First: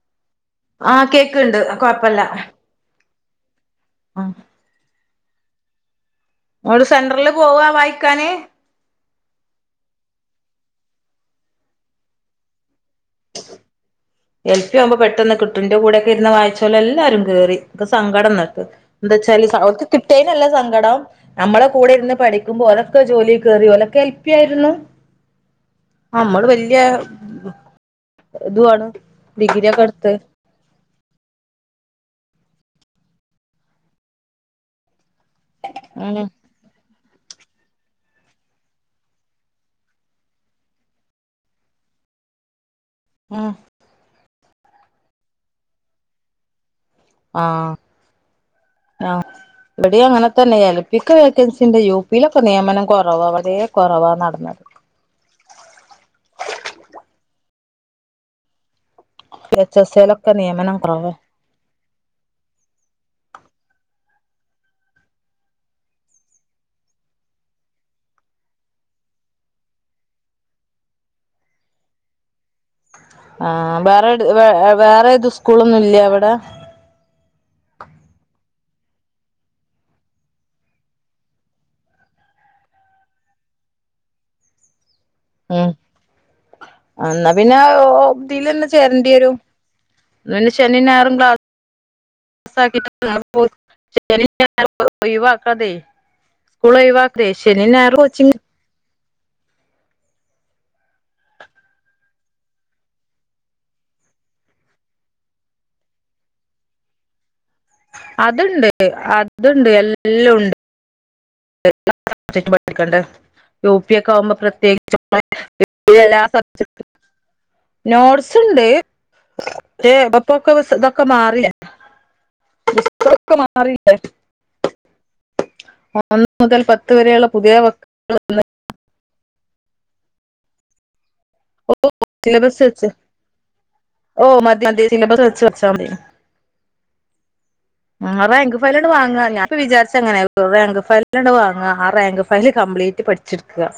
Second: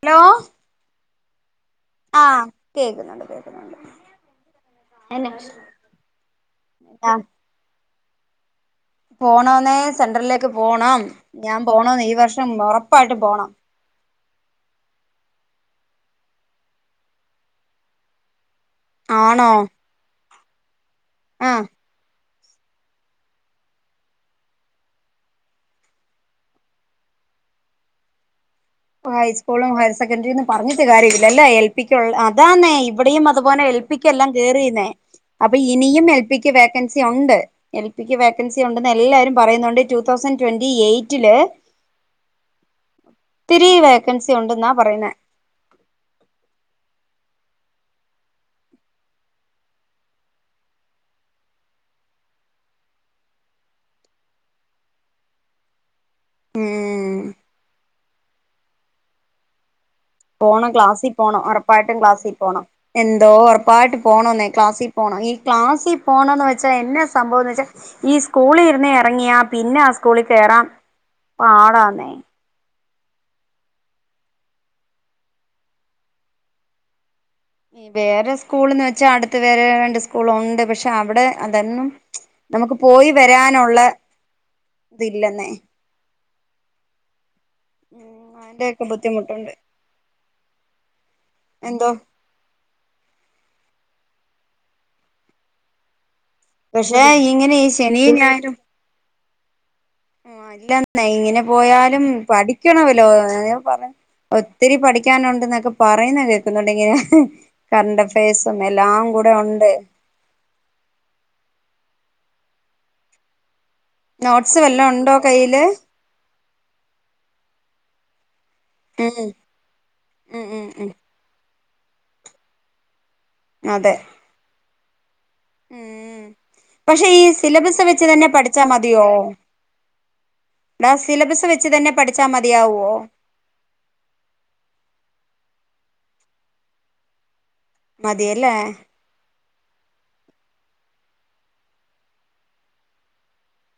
Hello ആ കേക്ക്ണ്ട് കൊഴപ്പല്ല ആഹ് കേക്കുന്നുണ്ട് കേക്കു ഉം എന്ന [unintelligible] സെൻടറില് പോവാ വായി കനേ പോണോന്നെ സെന്ററിലേക്ക് പോണം, ഞാൻ പോണമെന്ന് ഈ വർഷം ഉറപ്പായിട്ട് പോണം. എനിക്ക് അപ്പൊ പെട്ടെന്ന് കിട്ടും ഇന്റെ കൂടെയിരുന്ന് വായിച്ച് എല്ലാവരും കേറി ഇപ്പൊ സങ്കടം നിർത്തി. എന്താ വെച്ചാൽ ആണോ ഓരിക്ക് കിട്ടിയാൻ അല്ല സങ്കടം ആഹ് നമ്മടെ ഇരുന്നു പഠി ഓരോക്ക് ജോലി കേറി ഓരോയൊക്കെ എൽപി ആരുന്നു നമ്മള് വലിയ ഇത് വാ ഇപ്പൊ ഹൈസ് സ്കൂളും ഹയർ സെക്കന്ററി എന്നും പറഞ്ഞ്. പറഞ്ഞിട്ട് കാര്യം ഇല്ല എല്ലാ എൽപിയ്ക്ക് ഉള്ള അതാന്ന് ഇവിടെയും അതുപോലെ എൽപിയ്ക്ക് എല്ലാം കേറിയെന്നേ. അപ്പം ഇനിയും ഉം എൽപിക്ക് വെക്കൻസി. വെക്കൻസി ഒണ്ട് എൽപിയ്ക്ക് വെക്കൻസി ഉണ്ടെന്ന് എല്ലാരും പറയുന്നുണ്ട് റ്റൂ തൗസാൻഡ് ട്വന്റി എയിറ്റിലെ. ഉം ഒത്തിരി വെക്കൻസി. സി ഒണ്ടയെന്നാ പറയുന്നേ. ആഹ് ആ എടി അങ്ങനെ തന്നെ എൽപിയക്ക് വെക്കൻസിയുണ്ട് യുപിയിലൊക്കെ നിയമനം കുറവാ വളരെ കുറവാ നടന്നത്. ഉം എച്ച് എസ് എയിലൊക്കെ പോണം നിയമനം ക്ലാസിൽ കൊറവാ പോണം ഉറപ്പായിട്ടു ക്ലാസിൽ പോണം എന്തോ ഉറപ്പായിട്ട പോണോയന്നേ ക്ലാസിൽ പോണം, ഈ ക്ലാസിൽ പോണം എന്ന് വച്ചാൽ എന്നാ സംഭവം എന്ന് വച്ചാൽ ഈ സ്കൂളിൽ ഇരുന്ന് എറങ്ങിയാ പിന്നെ ആ സ്കൂളിൽ കേറാൻ പാടാന്നേ. ആഹ് വേറേ എട് വേറേ ഏത് സ്കൂൾ ഒന്നും ഇല്ലേ അവിടെ. വേറേ സ്കൂൾ എന്ന് വച്ചാൽ അടുത്ത് വേറേ രണ്ട് സ്കൂൾ ഉണ്ട്, പക്ഷേ അവിടെ അതായിരുന്നു നമുക്ക് പോയി വരാനുള്ള. ഇത് ഇല്ലന്നേ. ഉം എന്നാ പി പിന്നെ ഉം ഇതില് തന്നെ അതിന്റെയൊക്കെ ചേരണ്ടിവരും, ബുദ്ധിമുട്ടുണ്ട് ഇത് പിന്നെ ശനിയും ഞായറും ക്ലാസ്സ്‌. എന്തോ [inaudible] ശനിയും ഞായറും ഒഴിവാക്കാതെ. സ്കൂൾ പക്ഷെ ഒഴിവാക്കാതെ ഇങ്ങനെ ഈ ശനിയും ഞായറും കോച്ചിങ്ങിന്. അല്ലെന്നേ ഇങ്ങനെ പോയാലും പഠിക്കണമല്ലോ ഏഹ് ഒത്തിരി പഠിക്കാൻ ഉണ്ടെന്ന് ഒക്കെ പറയുന്ന കേൾക്കുന്നുണ്ട് ഇങ്ങനെ. കറണ്ട് അഫയേഴ്സും അതുണ്ട് എല്ലാം കൂടെ ഉണ്ട് അതുണ്ട് എല്ലും ഉണ്ട് [unintelligible] യു പി ഒക്കെ ആകുമ്പം നോട്ട്സ് വല്ലോം പ്രത്രേകിച്ച് ഉണ്ടോ കയ്യില് [unintelligible] എല്ലാ സബ്ജെക്റ്റും നോട് സ് സ് ഉം ഉം ണ്ട്പക്ഷേ ഉം [unintelligible] ഉം ഇതൊക്കെ മാറീലെ സൊക്കെ മാറീലെ മ്മ് പത്ത് പക്ഷേ ഈ വരെയുള്ള പുതിയ സിലബസ് വച്ച് തന്നെ പഠിച്ചാ മതിയോ മാസ് ഓ സിലബസ് വെച്ച് ഓ മതി മതി സിലബസ് വെച്ച് ച്ചാമതി ആ മതിയല്ലേ റാങ്ക് ഫലയലാണ് വാങ്ങാ ഞാൻ വിചാരിച്ച ഇങ്ങനെ റാങ്ക് ഫയൽ വാങ്ങാ ആ റാങ്ക് ഫയൽ കംപ്ലീറ്റ് പഠിച്ചിട്ക്കാ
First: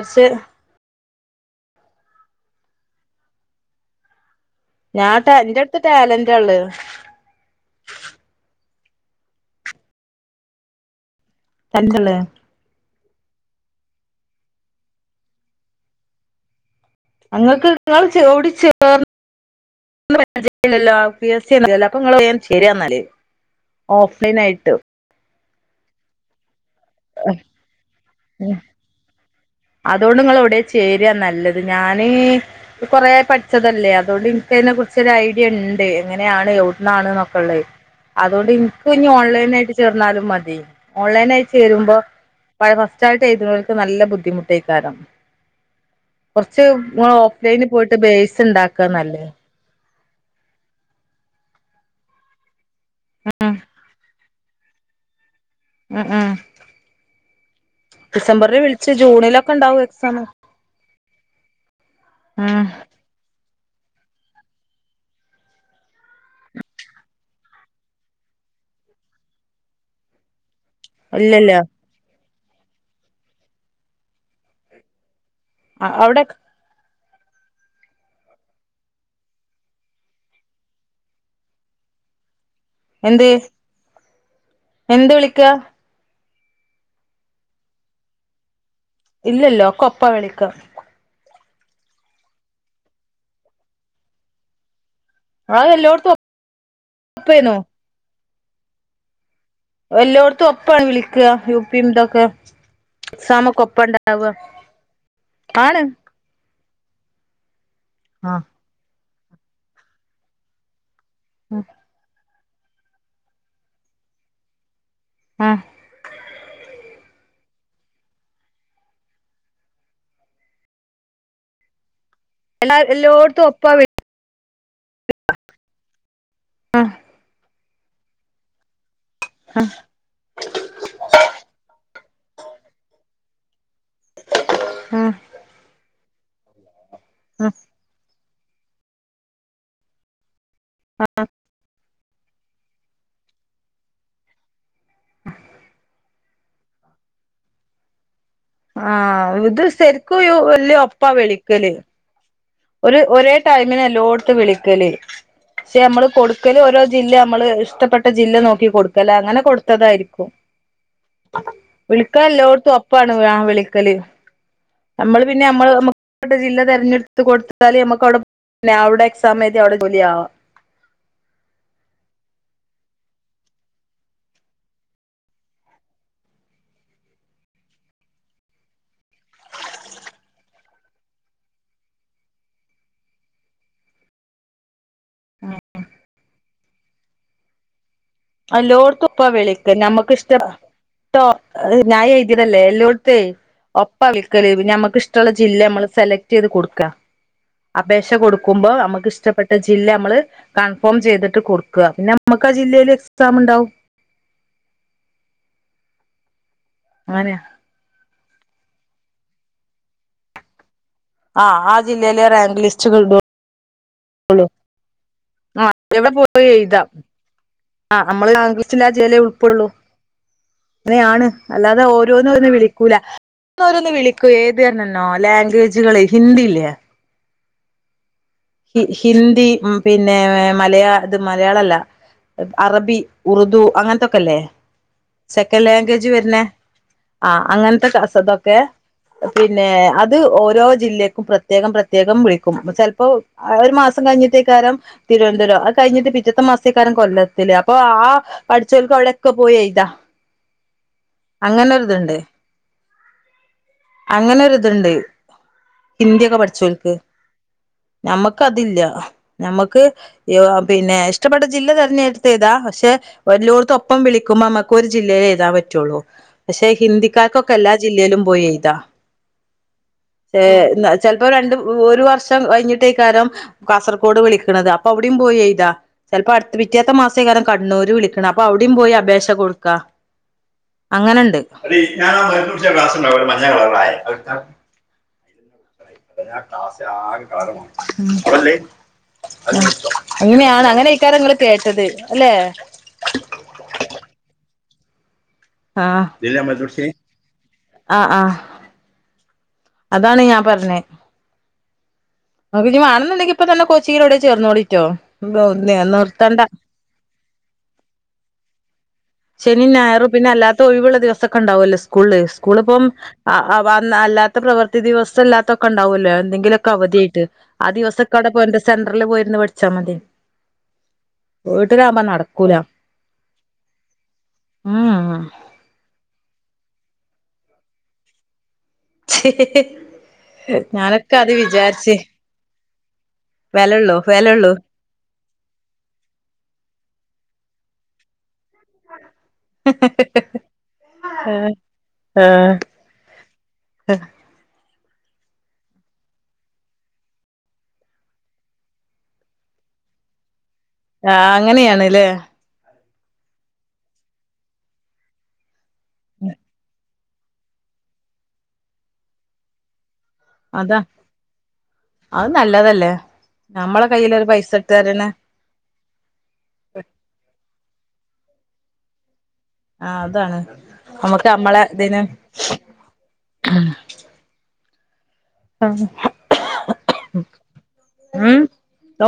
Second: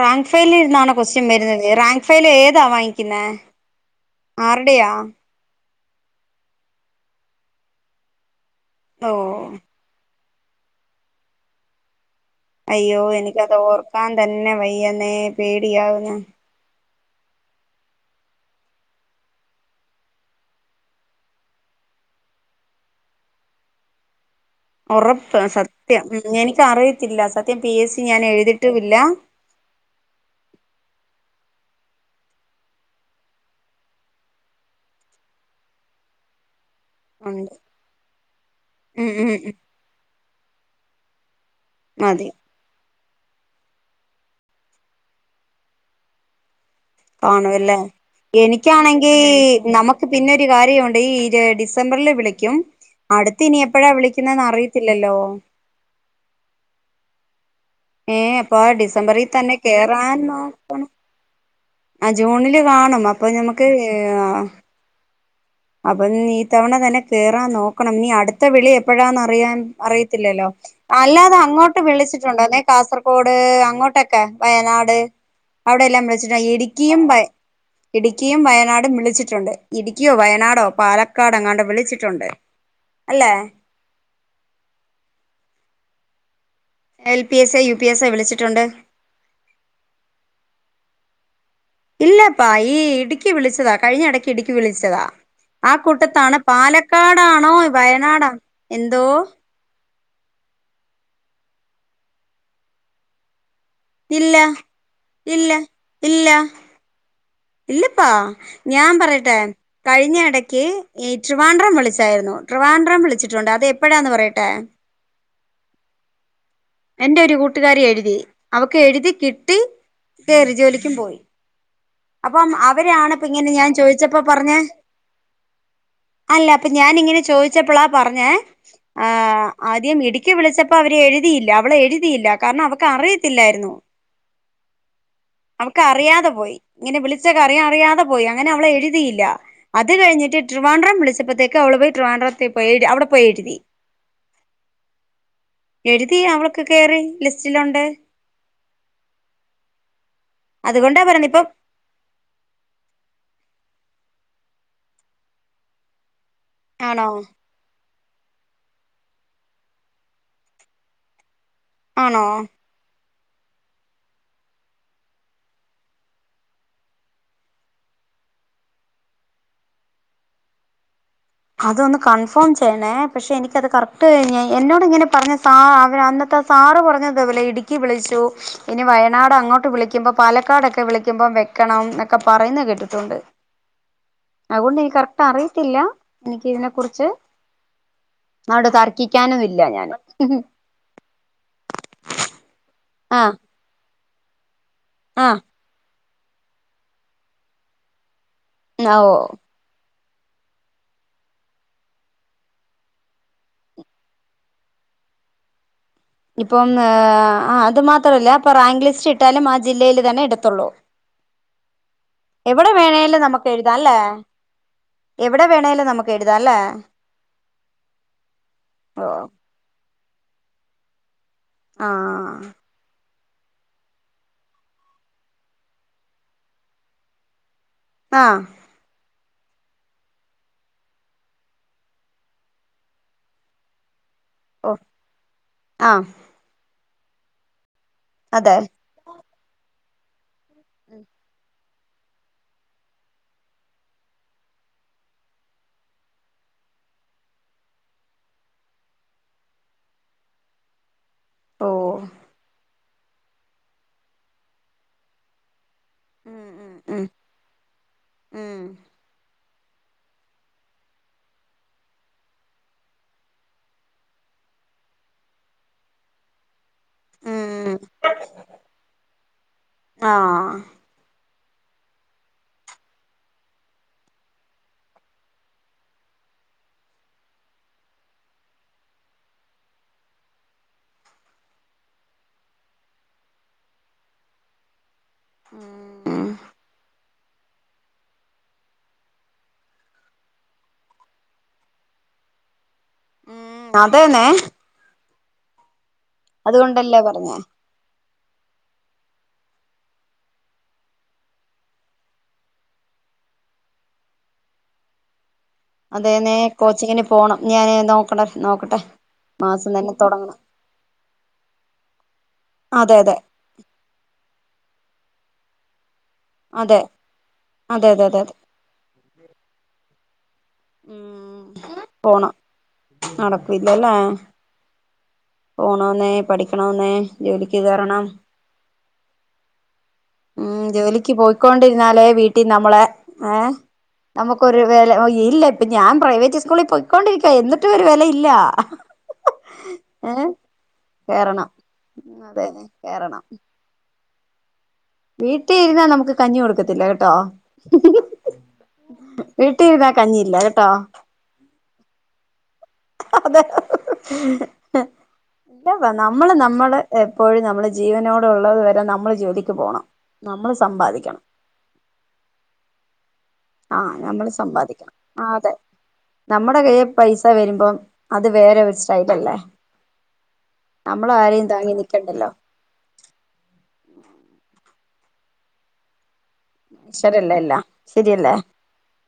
റാങ്ക് ഫയലിൽ ന്നാണോ കൊസ്റ്റൻ വരുന്നത് റാങ്ക് ഫയൽ ഏതാ വാങ്ങിക്കുന്നെ ഞാൻട്ടാ എൻ്റെട് ത്ത് ട്ടാലന്റാ ള്ളെ ഓ തന്നയലേ അയ്യോ എനിക്ക് അത് ഓർക്കാൻ തന്നെ വയ്യന്നെ പേടിയാവുന്നു അങ്ങക്ക് ഇങ്ങളൗടിം ചേർന്നിലല്ലോ പി എസ് സി അപ്പങ്ങളൗടേം ചേരാ നല്ലത് ഒറ പ്പ് സത്യം ഇങ്ങ ഇച്ച അറിയത്തില്ല സത്യം ഞാൻ പി എസ് സി ഞാൻ എഴുതിയിട്ടും ഇല്ല അതോണ്ട് ഇങ്ങള് എവിടെ ചേരാന നല്ലത് ഞാൻ കൊറേ പഠിച്ചത് അല്ലെ അതോണ്ട്എനിക്ക് അതിനെ കുറിച് ഐഡിയ ഉണ്ട് എങ്ങനെയാണ് എവിട് ന്നാണ് നോക്കെ ഉണ്ട് ള്ളത് അതോണ്ട് എനിക്ക് ഉം ഉം ഓൺലൈൻ ഉം ആയി ചേർന്നാലും മതി തി ഓൺലൈൻ ആയി ചെരുമ്പോ മതി മണേ ഫസ് ഫസ്റ്റായിട്ട് എഴുത്ണോൽക്ക് നല്ല ബുദ്ധിമു ട്ടൈക്കാരം കൊറ ച്ച്ങ്ങള് ഓഫ്‌ലൈന് കാണുവല്ലേ പോയിട്ട് ബേസ് ഇണ്ടാകാനല്ലെ ക്ക് പിന്നെ ഒരു കാര്യുണ്ട് ഈ ഡിസംബറിൽ വിളിക്കും അടുത്ത് ഉം ഇനി എപ്പളാ വിളികുന്നേന്ന് അറിയ ത്തില്ലല്ലോ അ ആഹ് ഏ ആപ്പാ ഡിസംബറിൽ തന്നെ ഉണ്ടാവും കേറാൻ എക്സാം നോക്കണം ആ ജൂണിൽ ഉം കാണും അപ്പോ ഞമ്മക്ക് നമ്മക്ക് അപ്പോ ഇത്തവണ തന്നെ കേറാൻ നോക്കണം ഇനി അടുത്ത വിളി എപ്പളാ അറിയിതില്ലല്ലോ അല്ലാതെ ഇല്ലല്ല അങ്ങോട്ട് വിളിച്ചി ട്ട് കാസർഗോഡ് അങ്ങോട്ടാക്കെ, വയനാട് അവിടെ അവിടെല്ലാംവിളിച്ചിട്ടുണ്ട്. ഇടു ഇടുക്കി യും വയനാട് ഉം വിളിച്ചിട്ടുണ്ട്. ഇടുക്കിയോ വയനാടോ പാലക്കാടോ എങ്ങാണ്ട് വിളിച്ചിട്ടുണ്ട് എന്ത് അല്ലെ എന്ത് വിളികാ എ പി സൊ, യൂ പി എസോ വിളിച്ചിട്ടുണ്ട് ഇല്ലല്ലോ ഒക്കെ ഒപ്പ വിളിക്കാ ഇല്ലപ്പാ.. ഈ ഇടുക്കി വിളിച്ചതാ. കഴിഞ്ഞടക്ക് ഇടുക്കി വിളിച്ചതാ ആ കൂട്ടത്താണ് പാലക്കാട്‌ ആണോ ഒപ്പേനു വയനാട് ആ എന്തോ എല്ലോടത്തും ഒപ്പ വിളികാ യു പ്പി ഇതൊക്കെ എക്സാം ഒക്കെ ഉണ്ടാവുക ഇല്ല ഇല്ല ആണ് ഇല്ല ഇല്ലപ്പാ ഞാൻ പറയ [unintelligible] കഴിഞ്ഞ ഇടക്ക് ഈ ട്രിവാൻഡ്രം വിളിച്ചായിരുന്നു ട്രിവാൻഡ്രം വിളിച്ചിട്ടുണ്ട് അത എപ്പളാണ് പറയട്ടെ ആ എന്റെ ഒരു കൂട്ടുകാരി എഴുതി അവൾക്ക് എഴുതി കിട്ടി കേറി ജോലിക്കും പോയി അപ്പം എല്ലാ അവരാണ് എല്ലോടത്തും ഇങ്ങനെ ഞാൻ ഒപ്പാ വി ചോദിച്ചപ്പം പറഞ്ഞ അല്ല പ്പം ആ ഞാനിങ്ങനെ ചോദിച്ചപ്പളാ പറഞ്ഞേ ആ ആദ്യം ഇടുക്കി വിളിച്ചപ്പോൾ അവര് എഴുതിയില്ല അവൾ എഴുതിയില്ല കാരണം അവൾക്ക് അറിയത്തില്ലായിരുന്നു ആ അവൾക്ക് അറിയാതെ പോയി ഇങ്ങനെ വിളിച കാര്യ അറിയാതെ പോയി അങ്ങനെ അവൾ എഴുതിയില്ല അത് കഴിഞ്ഞിട്ട് ട്രിവാൻഡ്രം വിളിച്ചപ്പത്തേക്ക് അവൾ പോയി ട്രിവാൻഡ്രത്ത് പോയി അവിട പോയ എഴുരി എഴുതി കേറി ലിസ്റ്റിൽ ഉണ്ട് ആ ഇത് ശരി [unintelligible] എല്ലും അതുകൊണ്ടാ ഒപ്പ പറയുന്നെ ഇപ്പം വിളിക്കല് ഒരു ഒരേ ടൈമിൽ എല്ലോട്ത്തും വിളിക്കല് പക്ഷേ നമ്മൾ കൊടുക്ക ക്കല് ഒരേ ആണോ ജില്ല ഞമ്മൾ ഇഷ്ടട്ട ജില്ല നോക്കി കൊട് അങ്നെ കൊടുത്തായിരിക്കും വിളിക്കാൻ ആണോ എല്ലാടത്തു ഒപ്പ ഒപ്പാണ് വിളിക്കൽ ഞമ്മൾ പിന്നെ തമ്മളെ ജില്ല തിരഞടുത്ത് [unintelligible] അവിടെ എക്സാം എഴുതി അവിടെ ജോലി ആവാം അതൊന് കൺഫോം ചെയ്യണം പക്ഷേ എനിക്ക് അത് കറക്റ്റ് പറഞ്ഞ കഴിഞ്ഞാൽ [unintelligible] അറിയത്തില തിനെ കുറിച്ച് അവിടെ എല്ലാ തർക്കിക്കാനും ഇല്ല ഞാന് [unintelligible] ഞാൻ എഴതിയതല്ലേ ത്ത് ആഹ് ഓ ഒപ്പ നിക്കൽ ഞമ്മക് ഇഷ്ടമുള്ള ആഹ് ജില്ലയ്ക്ക് സെലക്റ്റ് ചെയ്യാ ചെയ്ത് കൊടുക്കാ ക്കുമ്പോ ഓ ഞമ്മക്ക് ഇഷ്ടപ്പെട്ട ജില്ല ഞമ്മൾ കൺഫോം ചെയ്തിട്ട് കൊടുക്ക പിന്നെ ഞമ്മക്ക് ആ ജില്ലയിൽ വെച്ചിട്ട് എക്സാം ഉണ്ടാകും. ഇപ്പോം ഏ അത് മാത്രം അല്ല ഇപ്പൊ റാങ്ക് ലിസ്റ്റ് കിട്ടിയാലും ആ ജില്ലയിൽ തന്നെ കിട്ടാത്തൊള്ളൂ ആ ആ ജില്ലയിലെ റാങ്ക് ലിസ്റ്റിൽ ഇടുള്ളു വേണേലും നമുക്ക് എഴുതാം അല്ലേ ലേ എവിടെ ആ വേണേലും എവിടെ നമുക്ക് എഴുതാം പോയാലും അല്ലേ എഴുത അ ഞമ്മൾ റാങ്ക് ലിസ്റ്റ് ആ ഓ ജില്ലയിലെ ഉൾപ്പെടോള്ളൂ അങ്ങനെയാണ് അല്ലാതെ ആ ഓരോന്ന് ഓൾ വിളിക്കൂല ഓരോന്ന് ഓരോന്ന് വിളിക്കും ഏത് എന്ന് പറഞ്ഞു തരണോ ലാംഗ്വേജ്കൾ ഹിന്ദി ഇല്ലേ ആഹ് ഹി ഹിന്ദി പിന്നെ മലയാളം മലയാളം അല്ല അറബി ഉറുദു അങ്ങനെത്തെ ഒക്കെ ഒക്കെ ഇല്ലേ ഓ സെക്കന്റ്‌ ആ ലാംഗ്വേജ് വരുന്നേ അ അങ്ങനെ അതെ ത്തെ പിന്നെ അത് ഓ രോ ജില്ലക്കും പ്രേത്യേക കം പ്രേത്യേകം വിളിക്കും ഒരു മാസം കഴിഞ്ഞിട്ടക്കാരം തിരുവനന്തപുരം അത് കഴിഞ്ഞിട്ട് പിറ്റത്തെ മാസക്കാരം കൊല്ലത്തിൽ അപ്പൊ ആ പഠിച്ചോൽക്ക് അവിടെ പോയി ഒക്കെ എഴുതാം ഓ അങ്ങനെ ഒരു ഇത് ഉണ്ട് അങ്ങനെ ഒരു ഇത് ഉണ്ട് ഹിന്ദി ഒക്കെ ഉം ഉം പഠിച്ചോൽക്ക് ഉം ഞമ്മക്ക് ഉം അത് ഇല്ല ഞമ്മക്ക് പിന്നെ ഇഷ്ട്ടപ്പെട്ട ജില്ല തെരഞ്ഞെടുത് എഴുതാം പക്ഷെ എല്ലോടത്തും ഒപ്പം വിളിക്കുമ്പോൾ ഞമ്മക്ക് ഒരു ജില്ലയിലെ എഴുതാൻ പറ്റൂള്ളൂ പക്ഷെ ഹിന്ദിക്കാർക്ക് ഒക്കെ എല്ലാ ഉം ജില്ലയിലും പോയി എഴുതാം ആ ഏ ചെലപ്പോ ഇപ്പൊ രണ്ട് ഒരു വർഷം കഴിഞ്ഞപ്പൊ കഴിഞ്ഞിട്ട് ക്കാരം കാസർഗോഡ് വിളിക്കണത് അപ്പൊ അവിടിം പോയി എഴുതാം ചിലപ്പോ അടുത്ത പിറ്റത്തെ മാസക്കാരം കണ്ണൂർ വിളിക്കണത് അപ്പൊ അവിടിം പോയി അപേക്ഷ കൊടുക്കാം അങ്ങനെ ഉണ്ട് ഉം മ്മ് അങ്ങനെയാണ് അങ്ങന്ക്കാരം ഇങ്ങള് കേട്ടത് ല്ലേ അതെന്നെ അതുകൊണ്ട് അല്ലെ പറഞ്ഞെ അ ആ അതാണ് ഞാൻ പറഞ്ഞേ ഇങ്ങൾക്ക് ഇനി വേണംന്നുണ്ടെങ്കിൽ കോച്ചിംങ്ങിന് എവിടെ എങ്കിലും ചേർന്നോളി ട്ടോ അതേന്നെ നിർത്തേണ്ട കോച്ചിങ്ങിന് പോണം ഞാന് നോക്കണ നോക്കട്ടെ ശനിയും മാസം തന്നെ ഞായറും പിന്നെ തുടങ്ങണം അല്ലാത്ത ഒഴിവ് ഉള്ള ദിവസം ഒക്കെ ഉണ്ടാവല്ലോ സ്കൂള്ല് സ്കൂൾ ഇപ്പൊ അതെ അതെ പ്രവർത്തി ദിവസം അല്ലാത്തക്കൊ ഉണ്ടാവല്ലോ എന്തെങ്കിലും ഒക്കെ അതെ അവധി ആയിട്ട് ആ അതെ ദിവസം അതെ ഒക്കെ അതെ അവിടെ അതെ പോയി സെന്ററിൽ പോയി ഇരിന്നു പഠിച്ചാൽ മതി ഉം വീട്ടിലാകുമ്പോ പോണം നടക്കൂല നടക്കൂലല്ലേ ആ ആ പോണോന്നെ പഠി ണോംന്നെ ജോലിക്ക് കേറണം ഉം ജോലിക്ക് ഞാനൊക്കെ അത് വിചാരിച്ച് പോയ്കൊണ്ടിരുന്നാലേ വീട്ടിൽ നമ്മളെ ഏ വെലള്ളൂ വെലള്ളൂ നമ്മുക്കൊരു വെല ഓയ് ഇല്ല പ്പോ ഞാൻ പ്രൈവറ്റ് സ്കൂളിൽ പൊയ്‌കൊണ്ടിരിക്കാ എന്നി ട്ടുംഒരു വെല ഇല്ല ഏഹ് കേറണം ആഹ് ആഹ് അതെതെ കേറണം വീട്ടിഇരുന്ന നമ്മക്ക് കഞ്ഞി കൊടുക്കത്തില്ല കേട്ടോ വീട്ടി ഇരുന്ന കഞ്ഞി ഇല്ല കേട് ആ അങ്ങനെ ആണ്ല്ലേ അതെ ന്തോവ നമ്മള് നമ്മളെ എപ്പോഴും നമ്മള് ജീവനോടെ ഉള്ളത് വരെ നമ്മള് ജോലിക്ക് പോണം നമ്മള് അതാ സമ്പാദിക്കണം അത് നല്ലതല്ലേ നമ്മളെ ആഹ് കയ്യിലൊരു നമ്മള് പൈസ ഇട്ട് സമ്പാദിക്കണം തരണ ആ അതെ നമ്മടെ കൈയെ പൈസ വരുമ്പം അത് വേറൊരു സ്റ്റൈലല്ലേ ആ അതാണ് നമ്മൾ നമ്മക്ക് ആരെയും നമ്മളെ താങ്ങി ന്തിനും നിക്കണ്ടല്ലോ ശര്യല്ലേ എല്ലാം ശരിയല്ലേ ഉം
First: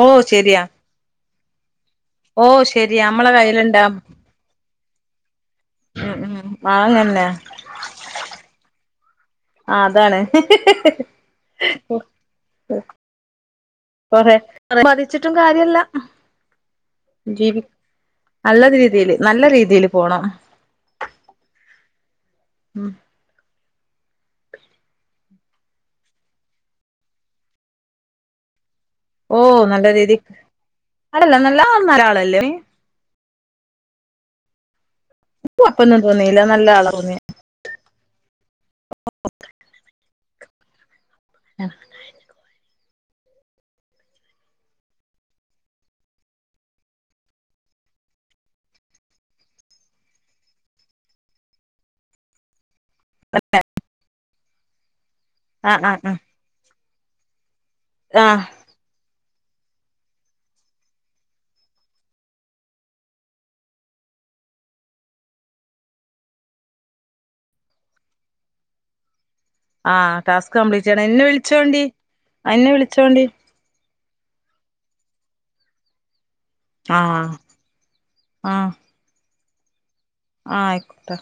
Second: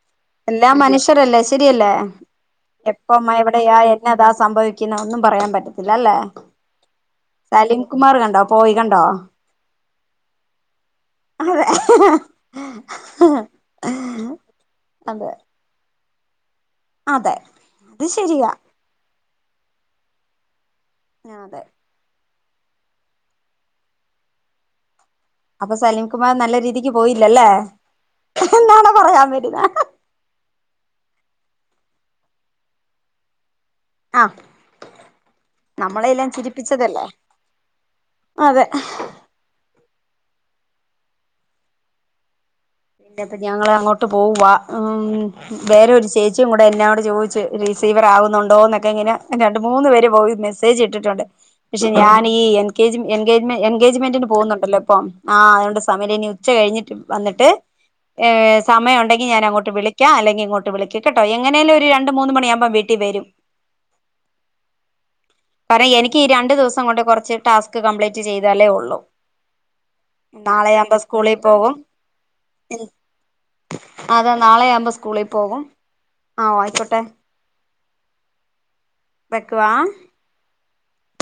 ഓഹ് ശരിയാ എല്ലാം മനുഷ്യരല്ലേ ശ ശരിയല്ലേ ഓഹ് ശരിയാ നമ്മളെ എപ്പോമാ എവിടെയാ കയ്യിലുണ്ടാ ഉം എന്നതാ സംഭവിക് [unintelligible] ഒന്നും പറയാൻ പ ത്തിലല്ലേ ഉം വാങ്ങന്നെ സലിം കുമാറ് കണ്ടോ പോയ് കൻ ട്ടൊ ആ അതാണ് അതെ ഉം [unintelligible] അതെ മരിച്ചിട്ടും കാര്യല്ല അതെ ജീവി അത് ശരിയാ നല്ല രീതീല് നല്ല രീതില് പോണം ആ അതെ ഉം അപ്പൊ സലിം കുമാർ നല്ല രീതിക്ക് പോയില്ലല്ലേ [unintelligible] ഓ വരുന്നെ നല്ല രീതി അല്ലല്ല ന [unintelligible] വന്നൊരാളല്ലേ ആ നിക്ക് കുഴപ്പം ഒന്നും നമ്മളെല്ലാം തോന്നില നല്ലാളാ ചിരിപ്പിച്ചതല്ലേ തോന്നിയ അതെ [inaudible] എൻ്റെപ്പം ഞങ്ങളങ്ങോട്ടു പോവുവാ ഉംം വേറെ ഒരു ചേച്ചിയും കൂടെ എന്നോട് ചോദിച്ച് റിസീവർ ആവുന്നുണ്ടോ എന്നെക്കെ ഇങ്ങനെ രണ്ടു മൂന്നു പോരെക്കെ വോയി മെസേജ് ഇട്ടിട്ടുണ്ട് പക്ഷെ ഞാൻ ഈ ഗേജ് എൻഗേജ്മെൻ എൻഗേജ്മെൻ്റിന് പോകുന്നു ണ്ടല്ലേപ്പം ആ അതോണ്ട് ആഹ് ആഹ് സമയമില്ല ആഹ് ഇനി ഉച്ച കഴിഞ്ഞിട്ട് വന്നിട്ട് ആഹ് ഏഹ് സമയമുണ്ടെ ണ്ടെങ്കി ഞാൻ അങ്ങോട്ട് വിളിക്കാം അല്ലെങ്കിൽ ഇങ്ങോട്ട് വിളിക്ക് കേട്ടോ എങ്ങനേലും ഒരു രണ്ടുമൂന്ന് മണിയാകുമ്പോൾ വീട്ടി വരും കാരണം എനിക്കീ രണ്ടു ദിവസം കൊണ്ട് കൊറച്ച് ടാസ്‌ക് കംപ്ലീറ്റ് ചെയ്താലേ ഉള്ളു ആ ടാസ്‌ക് കംപ്ലീറ്റ് ചെയ്യണം എന്നെ പോകും വിളിച്ചോണ്ടി എന്നെ വിളിച്ചോണ്ടി അതാ നാളെയാകുമ്പോൾ സ്‌കൂളിൽ പോകും ആഹ് ആ ആയിക്കോട്ടെ ആ വെക്കുവാ ആയിക്കോട്ടെ